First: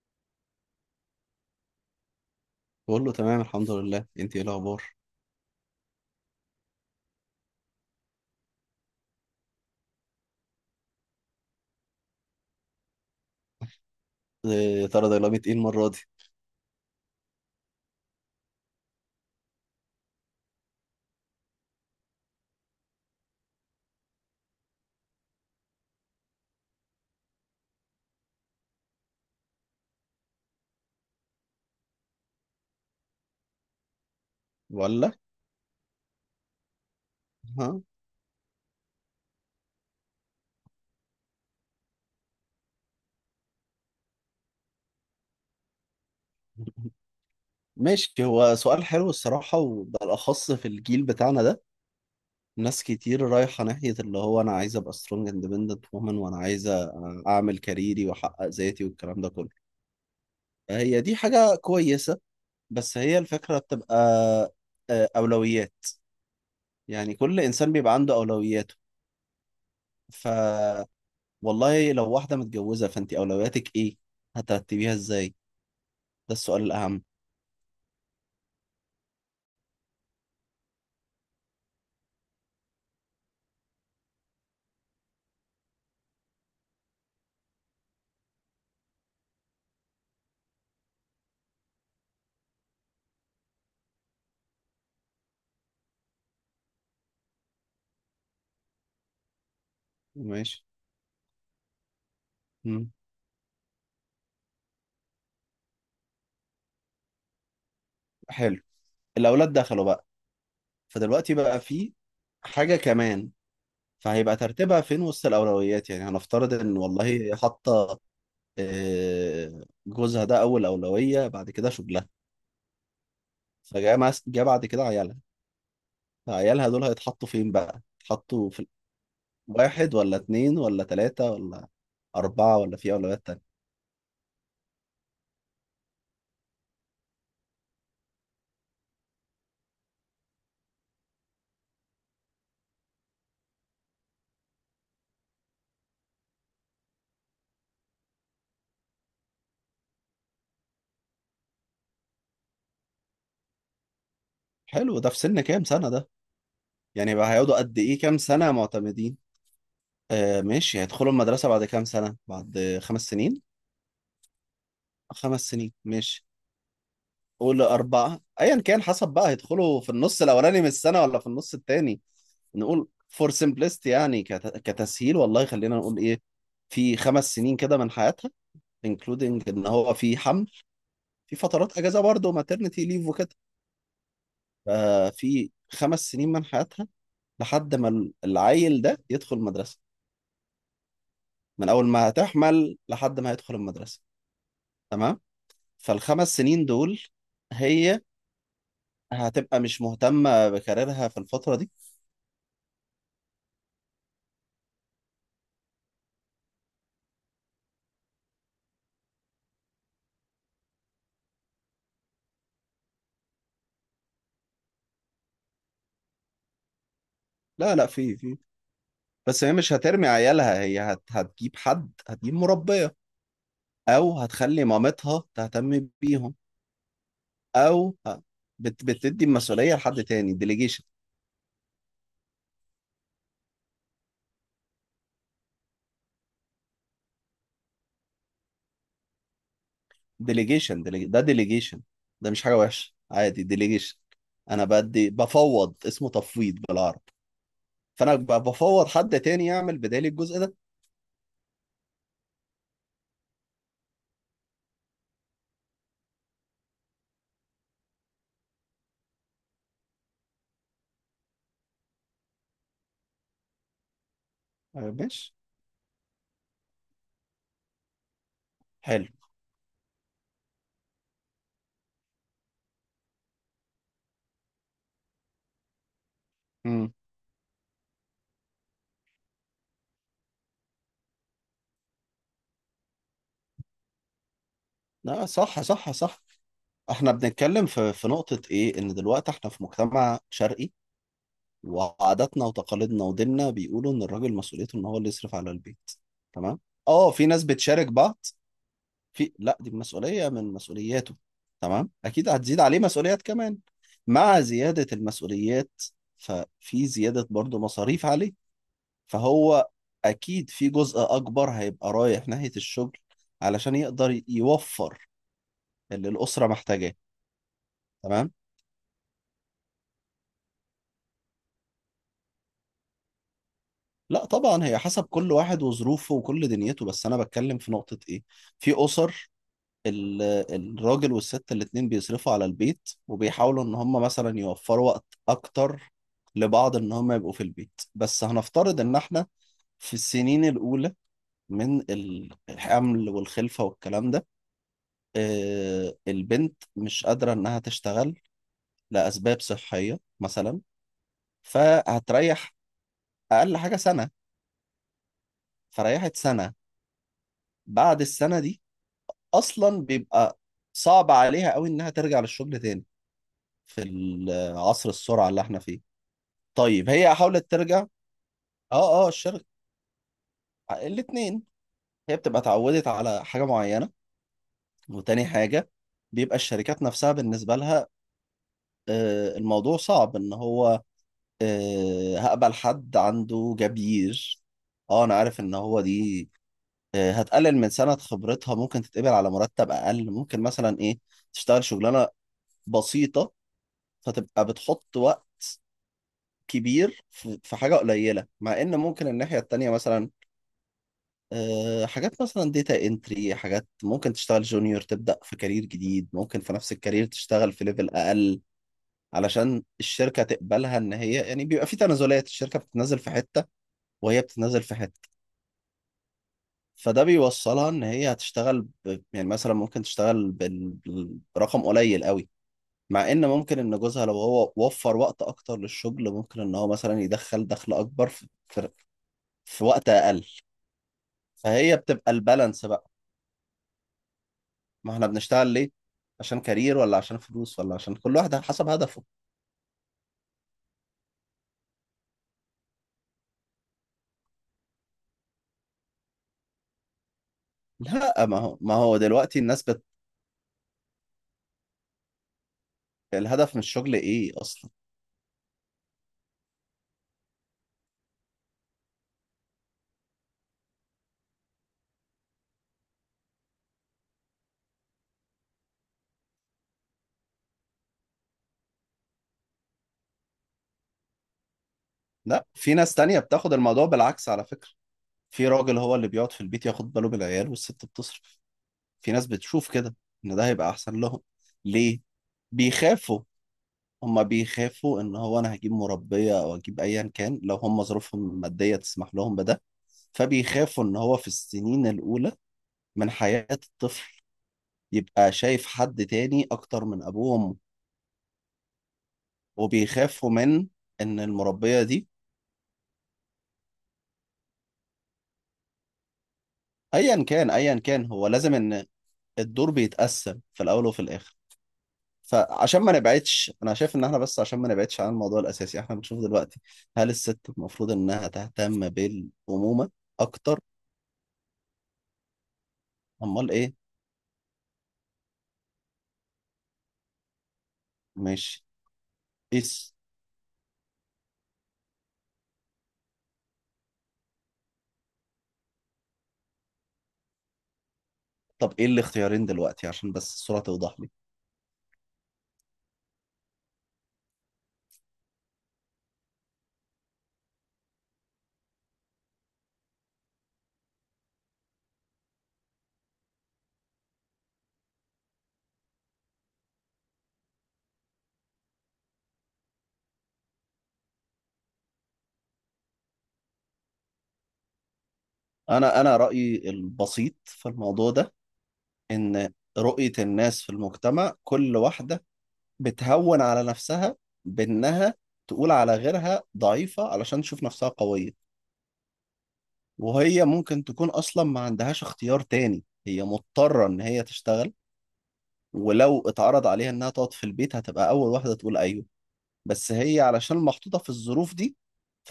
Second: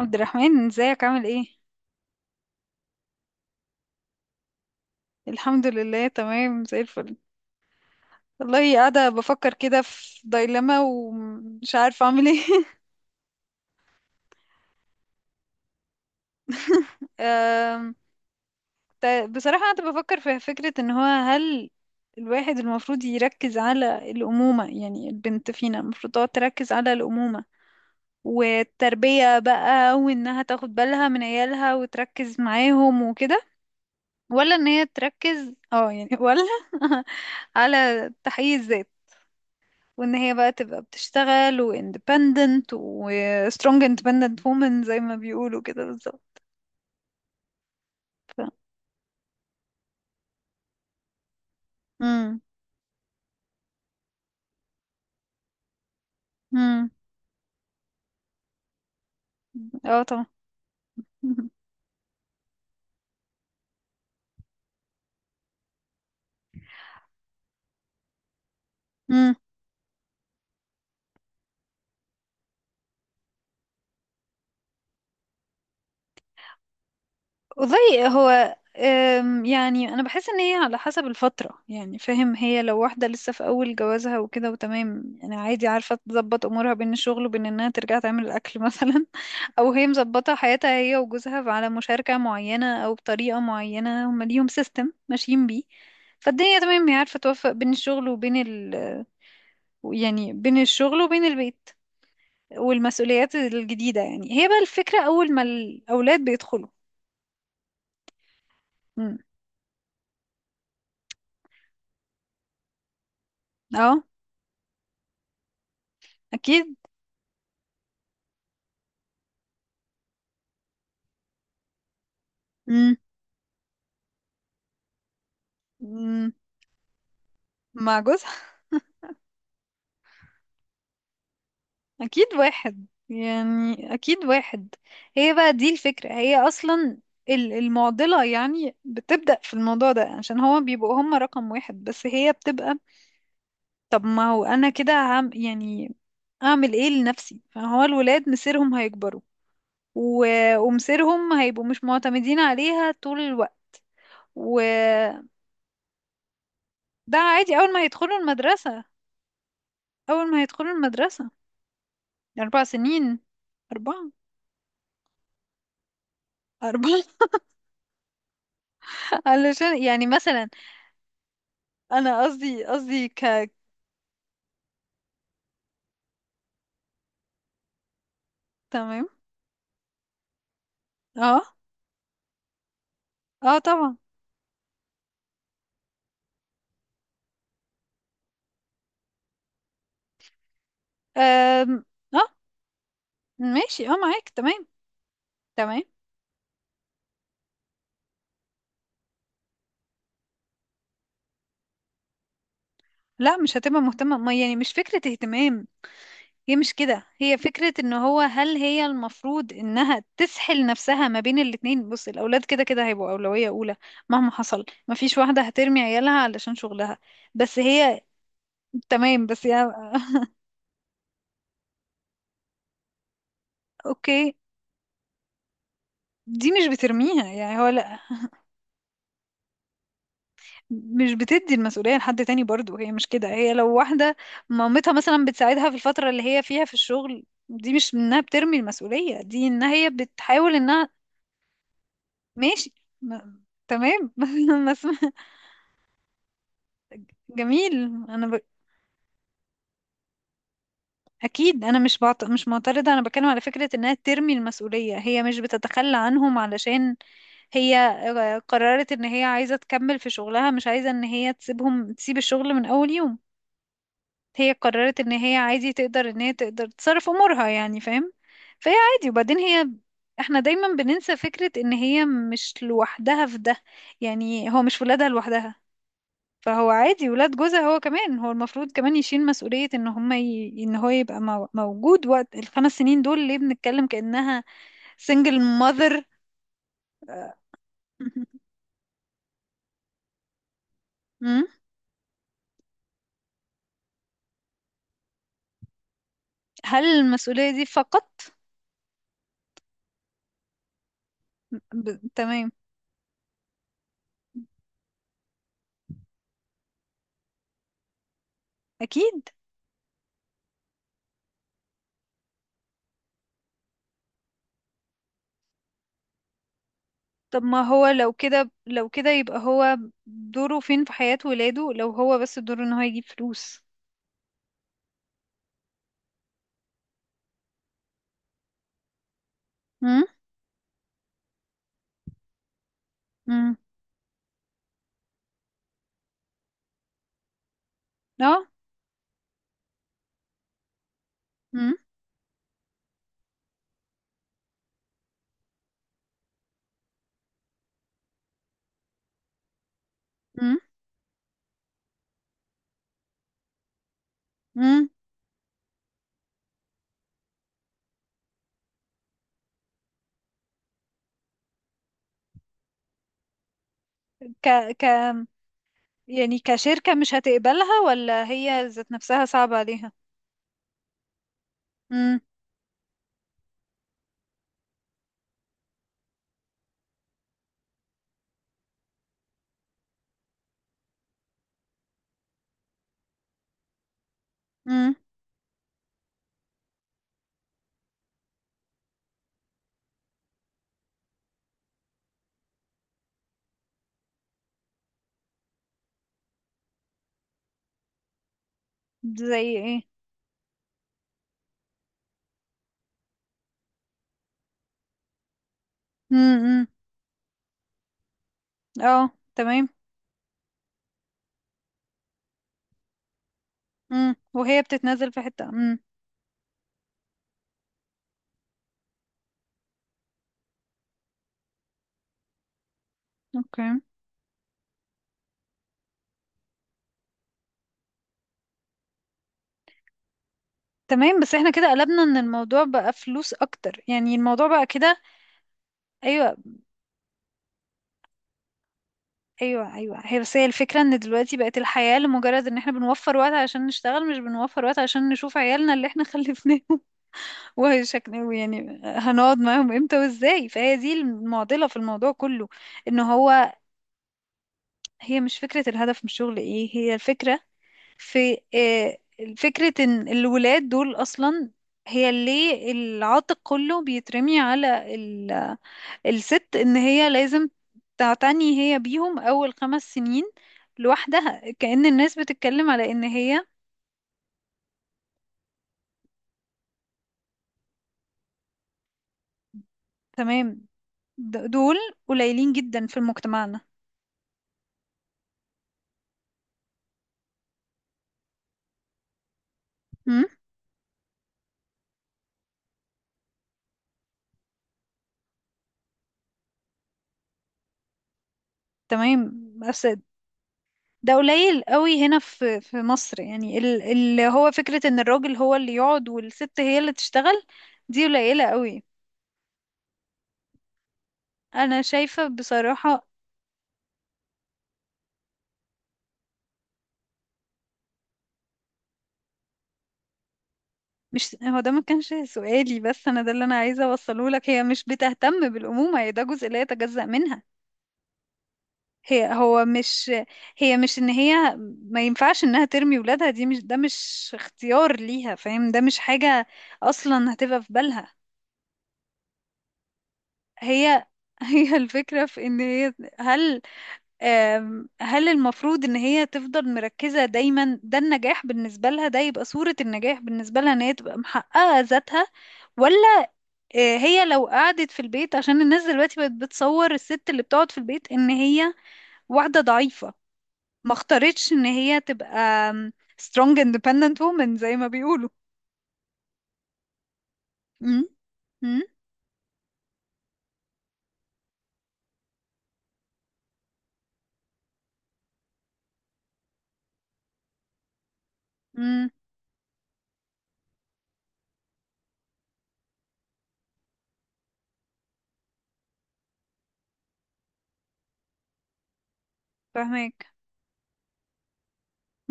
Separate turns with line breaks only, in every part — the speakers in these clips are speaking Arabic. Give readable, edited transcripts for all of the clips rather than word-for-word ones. عبد الرحمن، ازيك؟ عامل ايه؟
بقول له تمام الحمد لله، انت ايه الاخبار؟
الحمد لله، تمام زي الفل. والله، قاعدة بفكر كده في دايلما ومش عارفة اعمل ايه.
إيه يا ترى ده؟ لعبة ايه المرة دي؟
أم، بصراحة، قاعدة بفكر في فكرة ان هو، هل الواحد المفروض يركز على الأمومة؟ يعني البنت فينا المفروض تقعد تركز على الأمومة والتربية بقى، وانها تاخد بالها من عيالها وتركز معاهم وكده. ولا ان هي
بقول لك.
تركز، ولا،
ها.
على تحقيق الذات؟ وان هي بقى تبقى بتشتغل و independent و strong independent woman زي ما بيقولوا كده بالظبط.
ماشي،
ف-
هو سؤال حلو الصراحة وبالأخص في الجيل بتاعنا ده.
مم.
ناس كتير رايحة ناحية اللي هو أنا عايز أبقى سترونج اندبندنت وومن، وأنا
مم.
عايزة أعمل كاريري وأحقق ذاتي والكلام ده كله.
اه طبعا.
هي دي حاجة كويسة، بس هي الفكرة بتبقى أولويات. يعني كل إنسان بيبقى عنده أولوياته.
مم.
ف والله لو واحدة متجوزة فأنت أولوياتك إيه؟ هترتبيها إزاي؟ ده السؤال الأهم.
والله، هو يعني انا بحس ان هي على حسب الفتره، يعني فاهم، هي لو واحده لسه في اول جوازها وكده وتمام، يعني عادي، عارفه تظبط امورها بين الشغل وبين انها ترجع تعمل الاكل مثلا. او هي مظبطه حياتها هي وجوزها على مشاركه معينه او بطريقه معينه، هم ليهم سيستم ماشيين بيه، فالدنيا تمام. هي عارفه توفق بين الشغل وبين يعني بين
ماشي.
الشغل وبين البيت
مم.
والمسؤوليات الجديده. يعني هي بقى الفكره اول ما الاولاد بيدخلوا.
حلو.
مم.
الأولاد دخلوا بقى، فدلوقتي بقى في حاجة كمان،
اه.
فهيبقى ترتيبها فين وسط الأولويات؟ يعني هنفترض
اكيد.
إن والله حاطة جوزها ده أول أولوية، بعد كده شغلها،
مم.
جه بعد كده عيالها.
مم.
فعيالها دول هيتحطوا فين بقى؟
مع جوزها.
يتحطوا في واحد ولا اتنين ولا تلاتة ولا
اكيد
أربعة، ولا
واحد،
في أولويات تانية؟
يعني اكيد واحد. هي بقى دي الفكرة، هي اصلا المعضلة يعني بتبدأ في الموضوع ده، عشان هو بيبقوا هم رقم واحد، بس هي بتبقى، طب ما هو انا كده عم يعني اعمل ايه لنفسي؟ فهو الولاد مصيرهم هيكبروا، و... ومصيرهم هيبقوا مش معتمدين عليها طول الوقت.
حلو، ده في
وده
سن كام سنة ده؟ يعني بقى
عادي.
هيقعدوا
أول
قد
ما
إيه
يدخلوا
كام سنة
المدرسة،
معتمدين؟
أول
آه
ما يدخلوا
ماشي، هيدخلوا
المدرسة.
المدرسة بعد كام سنة؟
أربع
بعد خمس
سنين
سنين؟
أربعة.
خمس سنين ماشي،
أربعة.
قول أربعة، أيا كان، حسب بقى هيدخلوا
علشان
في
يعني
النص
مثلا
الأولاني من السنة ولا في النص التاني.
انا قصدي
نقول
قصدي
فور simplicity، يعني كتسهيل، والله خلينا نقول إيه، في خمس سنين كده من حياتها،
تمام.
including إن هو في حمل، في
اه.
فترات أجازة برضه maternity leave وكده.
اه طبعا.
ففي خمس سنين من حياتها لحد ما العيل ده يدخل المدرسة، من
آم،
أول ما
اه
هتحمل لحد ما هيدخل
ماشي. اه،
المدرسة.
معاك. تمام.
تمام؟
تمام.
فالخمس سنين دول هي هتبقى مش مهتمة بكاريرها في الفترة دي.
لا، مش هتبقى مهتمة، ما يعني مش فكرة اهتمام، هي مش كده. هي فكرة ان هو، هل هي المفروض انها تسحل نفسها ما بين الاتنين؟ بص، الاولاد كده كده هيبقوا اولوية اولى مهما حصل. ما فيش واحدة هترمي عيالها علشان شغلها، بس
لا، لا،
هي
في.
تمام.
بس
بس
هي
هي
مش هترمي عيالها، هي هتجيب حد، هتجيب مربية، أو
اوكي.
هتخلي مامتها تهتم بيهم،
دي مش بترميها، يعني هو
أو
لا،
بتدي المسؤولية لحد تاني. ديليجيشن
مش بتدي المسؤولية لحد تاني برضو. هي مش كده. هي لو واحدة مامتها مثلا بتساعدها في الفترة اللي هي فيها في الشغل، دي مش انها بترمي المسؤولية، دي انها هي بتحاول
ديليجيشن
انها
ده ديليجيشن، ده مش حاجة
ماشي.
وحشة،
ما...
عادي ديليجيشن.
تمام.
أنا
بس
بدي بفوض، اسمه تفويض بالعربي.
جميل.
فأنا
انا ب...
بفوض حد تاني يعمل بدالي الجزء ده.
اكيد انا مش معترضة. انا بتكلم على فكرة انها ترمي المسؤولية، هي مش بتتخلى عنهم، علشان هي قررت ان هي عايزة تكمل في شغلها، مش عايزة ان هي تسيبهم، تسيب الشغل من اول يوم. هي
آه،
قررت ان
ماشي.
هي عادي، تقدر ان هي تقدر تصرف امورها، يعني فاهم؟ فهي
حلو.
عادي. وبعدين احنا دايما بننسى فكرة ان هي مش لوحدها في ده. يعني هو مش ولادها لوحدها، فهو عادي، ولاد جوزها. هو كمان هو المفروض كمان يشيل مسؤولية ان هما ان هو يبقى موجود وقت الخمس سنين دول. ليه بنتكلم كأنها
لا،
single
صح صح
mother؟
صح. احنا بنتكلم في نقطة ايه، ان دلوقتي احنا في مجتمع شرقي،
مم.
وعاداتنا وتقاليدنا وديننا بيقولوا ان الراجل مسؤوليته ان هو اللي يصرف على البيت. تمام.
هل
اه في ناس
المسؤولية دي
بتشارك
فقط؟
بعض، لا، دي مسؤولية من مسؤولياته. تمام، اكيد
تمام.
هتزيد عليه مسؤوليات كمان، مع زيادة المسؤوليات ففي زيادة برضو مصاريف عليه.
اكيد.
فهو اكيد في جزء اكبر هيبقى رايح ناحية الشغل، علشان يقدر يوفر اللي الأسرة محتاجاه.
طب ما هو لو
تمام.
كده، لو كده يبقى هو دوره فين في حياة ولاده لو هو بس دوره ان هو يجيب فلوس؟
لا طبعا، هي حسب كل واحد وظروفه وكل دنيته، بس انا بتكلم في نقطة ايه، في اسر
امم.
ال- الراجل والست الاتنين بيصرفوا على البيت،
امم.
وبيحاولوا ان هم مثلا يوفروا وقت اكتر لبعض، ان هم يبقوا في البيت. بس
اه.
هنفترض ان احنا في السنين الاولى
امم.
من الحمل والخلفة والكلام ده، البنت مش قادرة انها تشتغل لاسباب صحية
امم.
مثلا، فهتريح اقل حاجة سنة.
امم.
فريحت سنة، بعد السنة دي اصلا بيبقى صعب عليها قوي انها ترجع للشغل تاني، في
ك ك
عصر السرعه اللي احنا فيه.
يعني
طيب
كشركة مش
هي حاولت ترجع.
هتقبلها ولا هي ذات
اه اه،
نفسها
الشركه،
صعبة عليها؟
الاثنين. هي
امم.
بتبقى اتعودت على حاجه معينه، وتاني حاجه بيبقى الشركات نفسها بالنسبه لها الموضوع صعب، ان هو هقبل حد عنده جبير؟
امم.
اه انا عارف ان هو دي هتقلل من سنه خبرتها، ممكن تتقبل على مرتب اقل، ممكن مثلا ايه، تشتغل شغلانه بسيطه، فتبقى بتحط وقت كبير في في حاجة قليلة، مع إن ممكن الناحية
زي
التانية
ايه؟
مثلا حاجات مثلا ديتا انتري، حاجات ممكن تشتغل جونيور، تبدأ في كارير جديد،
امم.
ممكن في
امم.
نفس الكارير تشتغل في ليفل أقل،
اه،
علشان
تمام.
الشركة تقبلها. إن هي يعني بيبقى في تنازلات، الشركة بتتنازل في حتة،
امم،
وهي
وهي
بتتنازل في حتة،
بتتنازل في حتة. امم.
فده بيوصلها إن هي هتشتغل يعني مثلا ممكن تشتغل برقم قليل قوي، مع ان ممكن
اوكي.
ان جوزها لو هو وفر وقت اكتر للشغل، ممكن ان هو مثلا يدخل دخل اكبر في وقت اقل.
تمام، بس احنا كده
فهي
قلبنا
بتبقى
ان الموضوع
البالانس بقى،
بقى فلوس اكتر، يعني الموضوع بقى
ما
كده.
احنا بنشتغل ليه؟
ايوه.
عشان كارير، ولا عشان فلوس، ولا عشان كل واحد على حسب هدفه.
ايوه. ايوه، هي، بس هي الفكره ان دلوقتي بقت الحياه لمجرد ان احنا بنوفر وقت عشان نشتغل، مش بنوفر وقت عشان نشوف عيالنا اللي احنا خلفناهم. وشكل
لا ما هو ما
يعني
هو
هنقعد
دلوقتي الناس
معاهم امتى وازاي؟ فهي دي المعضله في الموضوع كله. ان هو
الهدف من الشغل ايه اصلا؟
هي مش فكره الهدف من الشغل ايه، هي الفكره في فكرة ان الولاد دول اصلا، هي ليه العاتق كله بيترمي على الست، ان هي لازم تعتني هي بيهم اول 5 سنين لوحدها؟ كأن الناس
لا
بتتكلم
في
على
ناس
ان
تانية
هي
بتاخد الموضوع بالعكس على فكرة، في راجل هو اللي بيقعد في البيت ياخد باله بالعيال، والست بتصرف. في ناس بتشوف كده ان
تمام.
ده هيبقى احسن لهم.
دول
ليه؟
قليلين جدا في
بيخافوا،
مجتمعنا.
هما بيخافوا ان هو انا هجيب مربية او اجيب ايا كان، لو هما ظروفهم المادية تسمح لهم بده.
مم؟
فبيخافوا ان هو في السنين الاولى من حياة الطفل يبقى شايف حد تاني اكتر من ابوه وامه،
تمام. بس
وبيخافوا من
ده
ان
قليل
المربية
قوي
دي،
هنا في مصر. يعني اللي هو فكرة ان الراجل هو اللي يقعد والست هي اللي
ايا
تشتغل،
كان، ايا
دي
كان هو
قليلة
لازم
قوي.
ان الدور بيتقسم، في الاول وفي الاخر.
انا شايفة
فعشان ما
بصراحة،
نبعدش، انا شايف ان احنا بس عشان ما نبعدش عن الموضوع الاساسي، احنا بنشوف دلوقتي هل الست المفروض انها تهتم بالامومة اكتر؟
مش هو ده، ما كانش سؤالي. بس انا ده اللي
امال
انا
ايه.
عايزة اوصله لك، هي مش بتهتم بالأمومة، هي ده جزء لا يتجزأ منها.
ماشي،
هي هو
قيس.
مش هي مش ان هي ما ينفعش انها ترمي ولادها. دي مش ده مش اختيار ليها، فاهم؟ ده مش حاجة اصلا هتبقى في بالها.
طب ايه الاختيارين دلوقتي، عشان بس الصورة توضح
هي
لي؟
هي الفكرة في ان هي، هل هل المفروض ان هي تفضل مركزة دايما؟ ده النجاح بالنسبة لها، ده يبقى صورة النجاح بالنسبة لها، ان هي تبقى محققة ذاتها؟ ولا هي لو قعدت في البيت، عشان الناس دلوقتي بقت بتصور الست اللي بتقعد في البيت ان هي واحدة ضعيفة، ما اختارتش ان هي تبقى آم، strong independent woman زي ما بيقولوا.
انا رأيي البسيط في
امم.
الموضوع ده،
امم.
ان رؤية الناس في المجتمع، كل واحدة بتهون على نفسها بانها تقول على غيرها ضعيفة علشان تشوف نفسها قوية.
امم.
وهي ممكن تكون اصلا ما عندهاش اختيار تاني، هي مضطرة ان هي تشتغل، ولو اتعرض عليها انها تقعد في البيت هتبقى اول واحدة تقول ايوه. بس هي
فاهمك.
علشان محطوطة في الظروف دي،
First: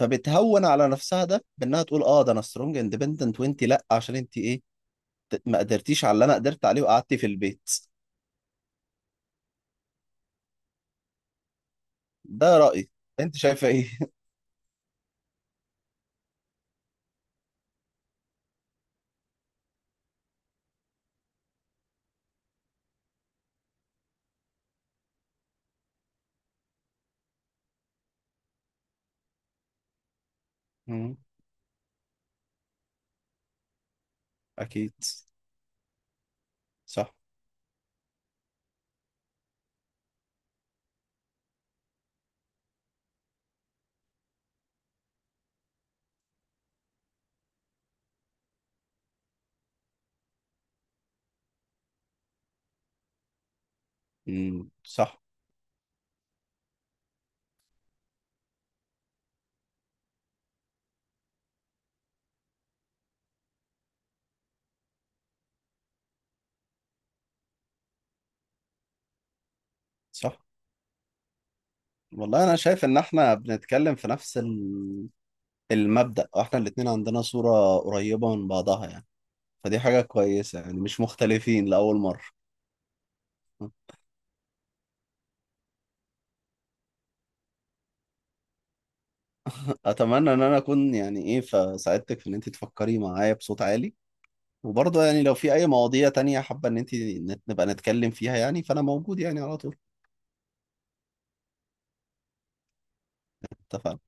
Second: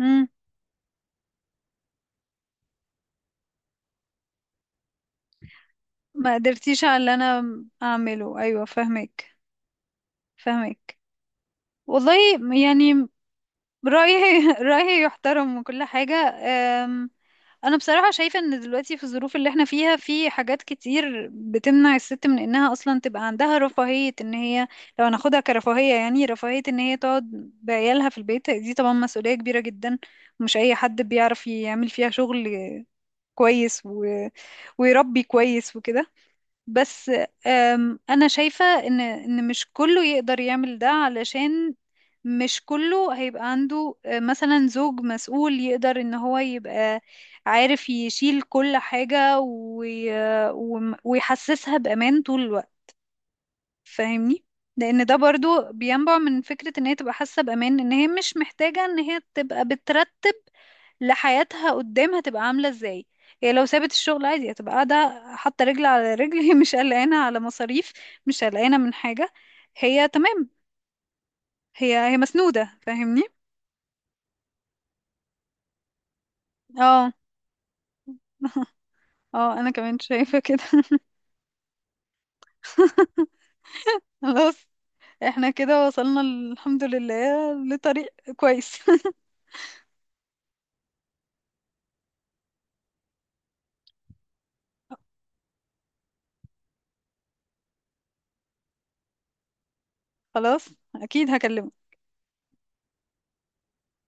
امم.
على نفسها ده بانها تقول اه ده انا سترونج اندبندنت، وانت لا، عشان انت ايه، ما قدرتيش على اللي
ما
انا قدرت عليه،
قدرتيش على اللي
وقعدتي في
انا
البيت.
اعمله، ايوه، فاهمك. فاهمك، والله.
ده رأيي،
يعني
انت شايفة ايه؟
رأيي رأيي يحترم وكل حاجة. انا بصراحة شايفة ان دلوقتي في الظروف اللي احنا فيها في حاجات كتير بتمنع الست من انها اصلا تبقى عندها رفاهية ان هي، لو هناخدها كرفاهية، يعني رفاهية ان هي تقعد بعيالها في البيت. دي طبعا مسؤولية كبيرة جدا، ومش اي حد
مم.
بيعرف يعمل فيها شغل كويس
اكيد.
ويربي كويس وكده. بس
صح.
انا شايفة ان مش كله يقدر يعمل ده، علشان مش كله هيبقى عنده مثلا زوج مسؤول يقدر ان هو يبقى عارف يشيل كل حاجة ويحسسها بأمان طول الوقت، فاهمني؟
مم.
لان ده
صح،
برضو بينبع من فكرة ان هي تبقى حاسة بأمان، ان هي مش محتاجة ان هي تبقى بترتب لحياتها قدام هتبقى عاملة ازاي. هي لو سابت الشغل عادي، هتبقى قاعدة حاطة رجل على رجل. هي مش قلقانة على مصاريف، مش قلقانة من حاجة، هي
صح.
تمام. هي
والله انا
مسنودة،
شايف ان
فاهمني؟
احنا بنتكلم في نفس المبدأ، واحنا الاتنين
اه.
عندنا صورة قريبة من بعضها يعني.
اه، انا
فدي
كمان
حاجة
شايفة كده.
كويسة يعني، مش مختلفين لأول مرة.
خلاص، احنا كده وصلنا الحمد لله لطريق كويس.
اتمنى ان انا اكون يعني ايه فساعدتك في ان انت تفكري معايا بصوت عالي، وبرضه يعني لو في اي مواضيع تانية حابة ان انت نبقى نتكلم فيها، يعني فانا موجود يعني على طول.
خلاص، اكيد هكلمك.
اتفقنا.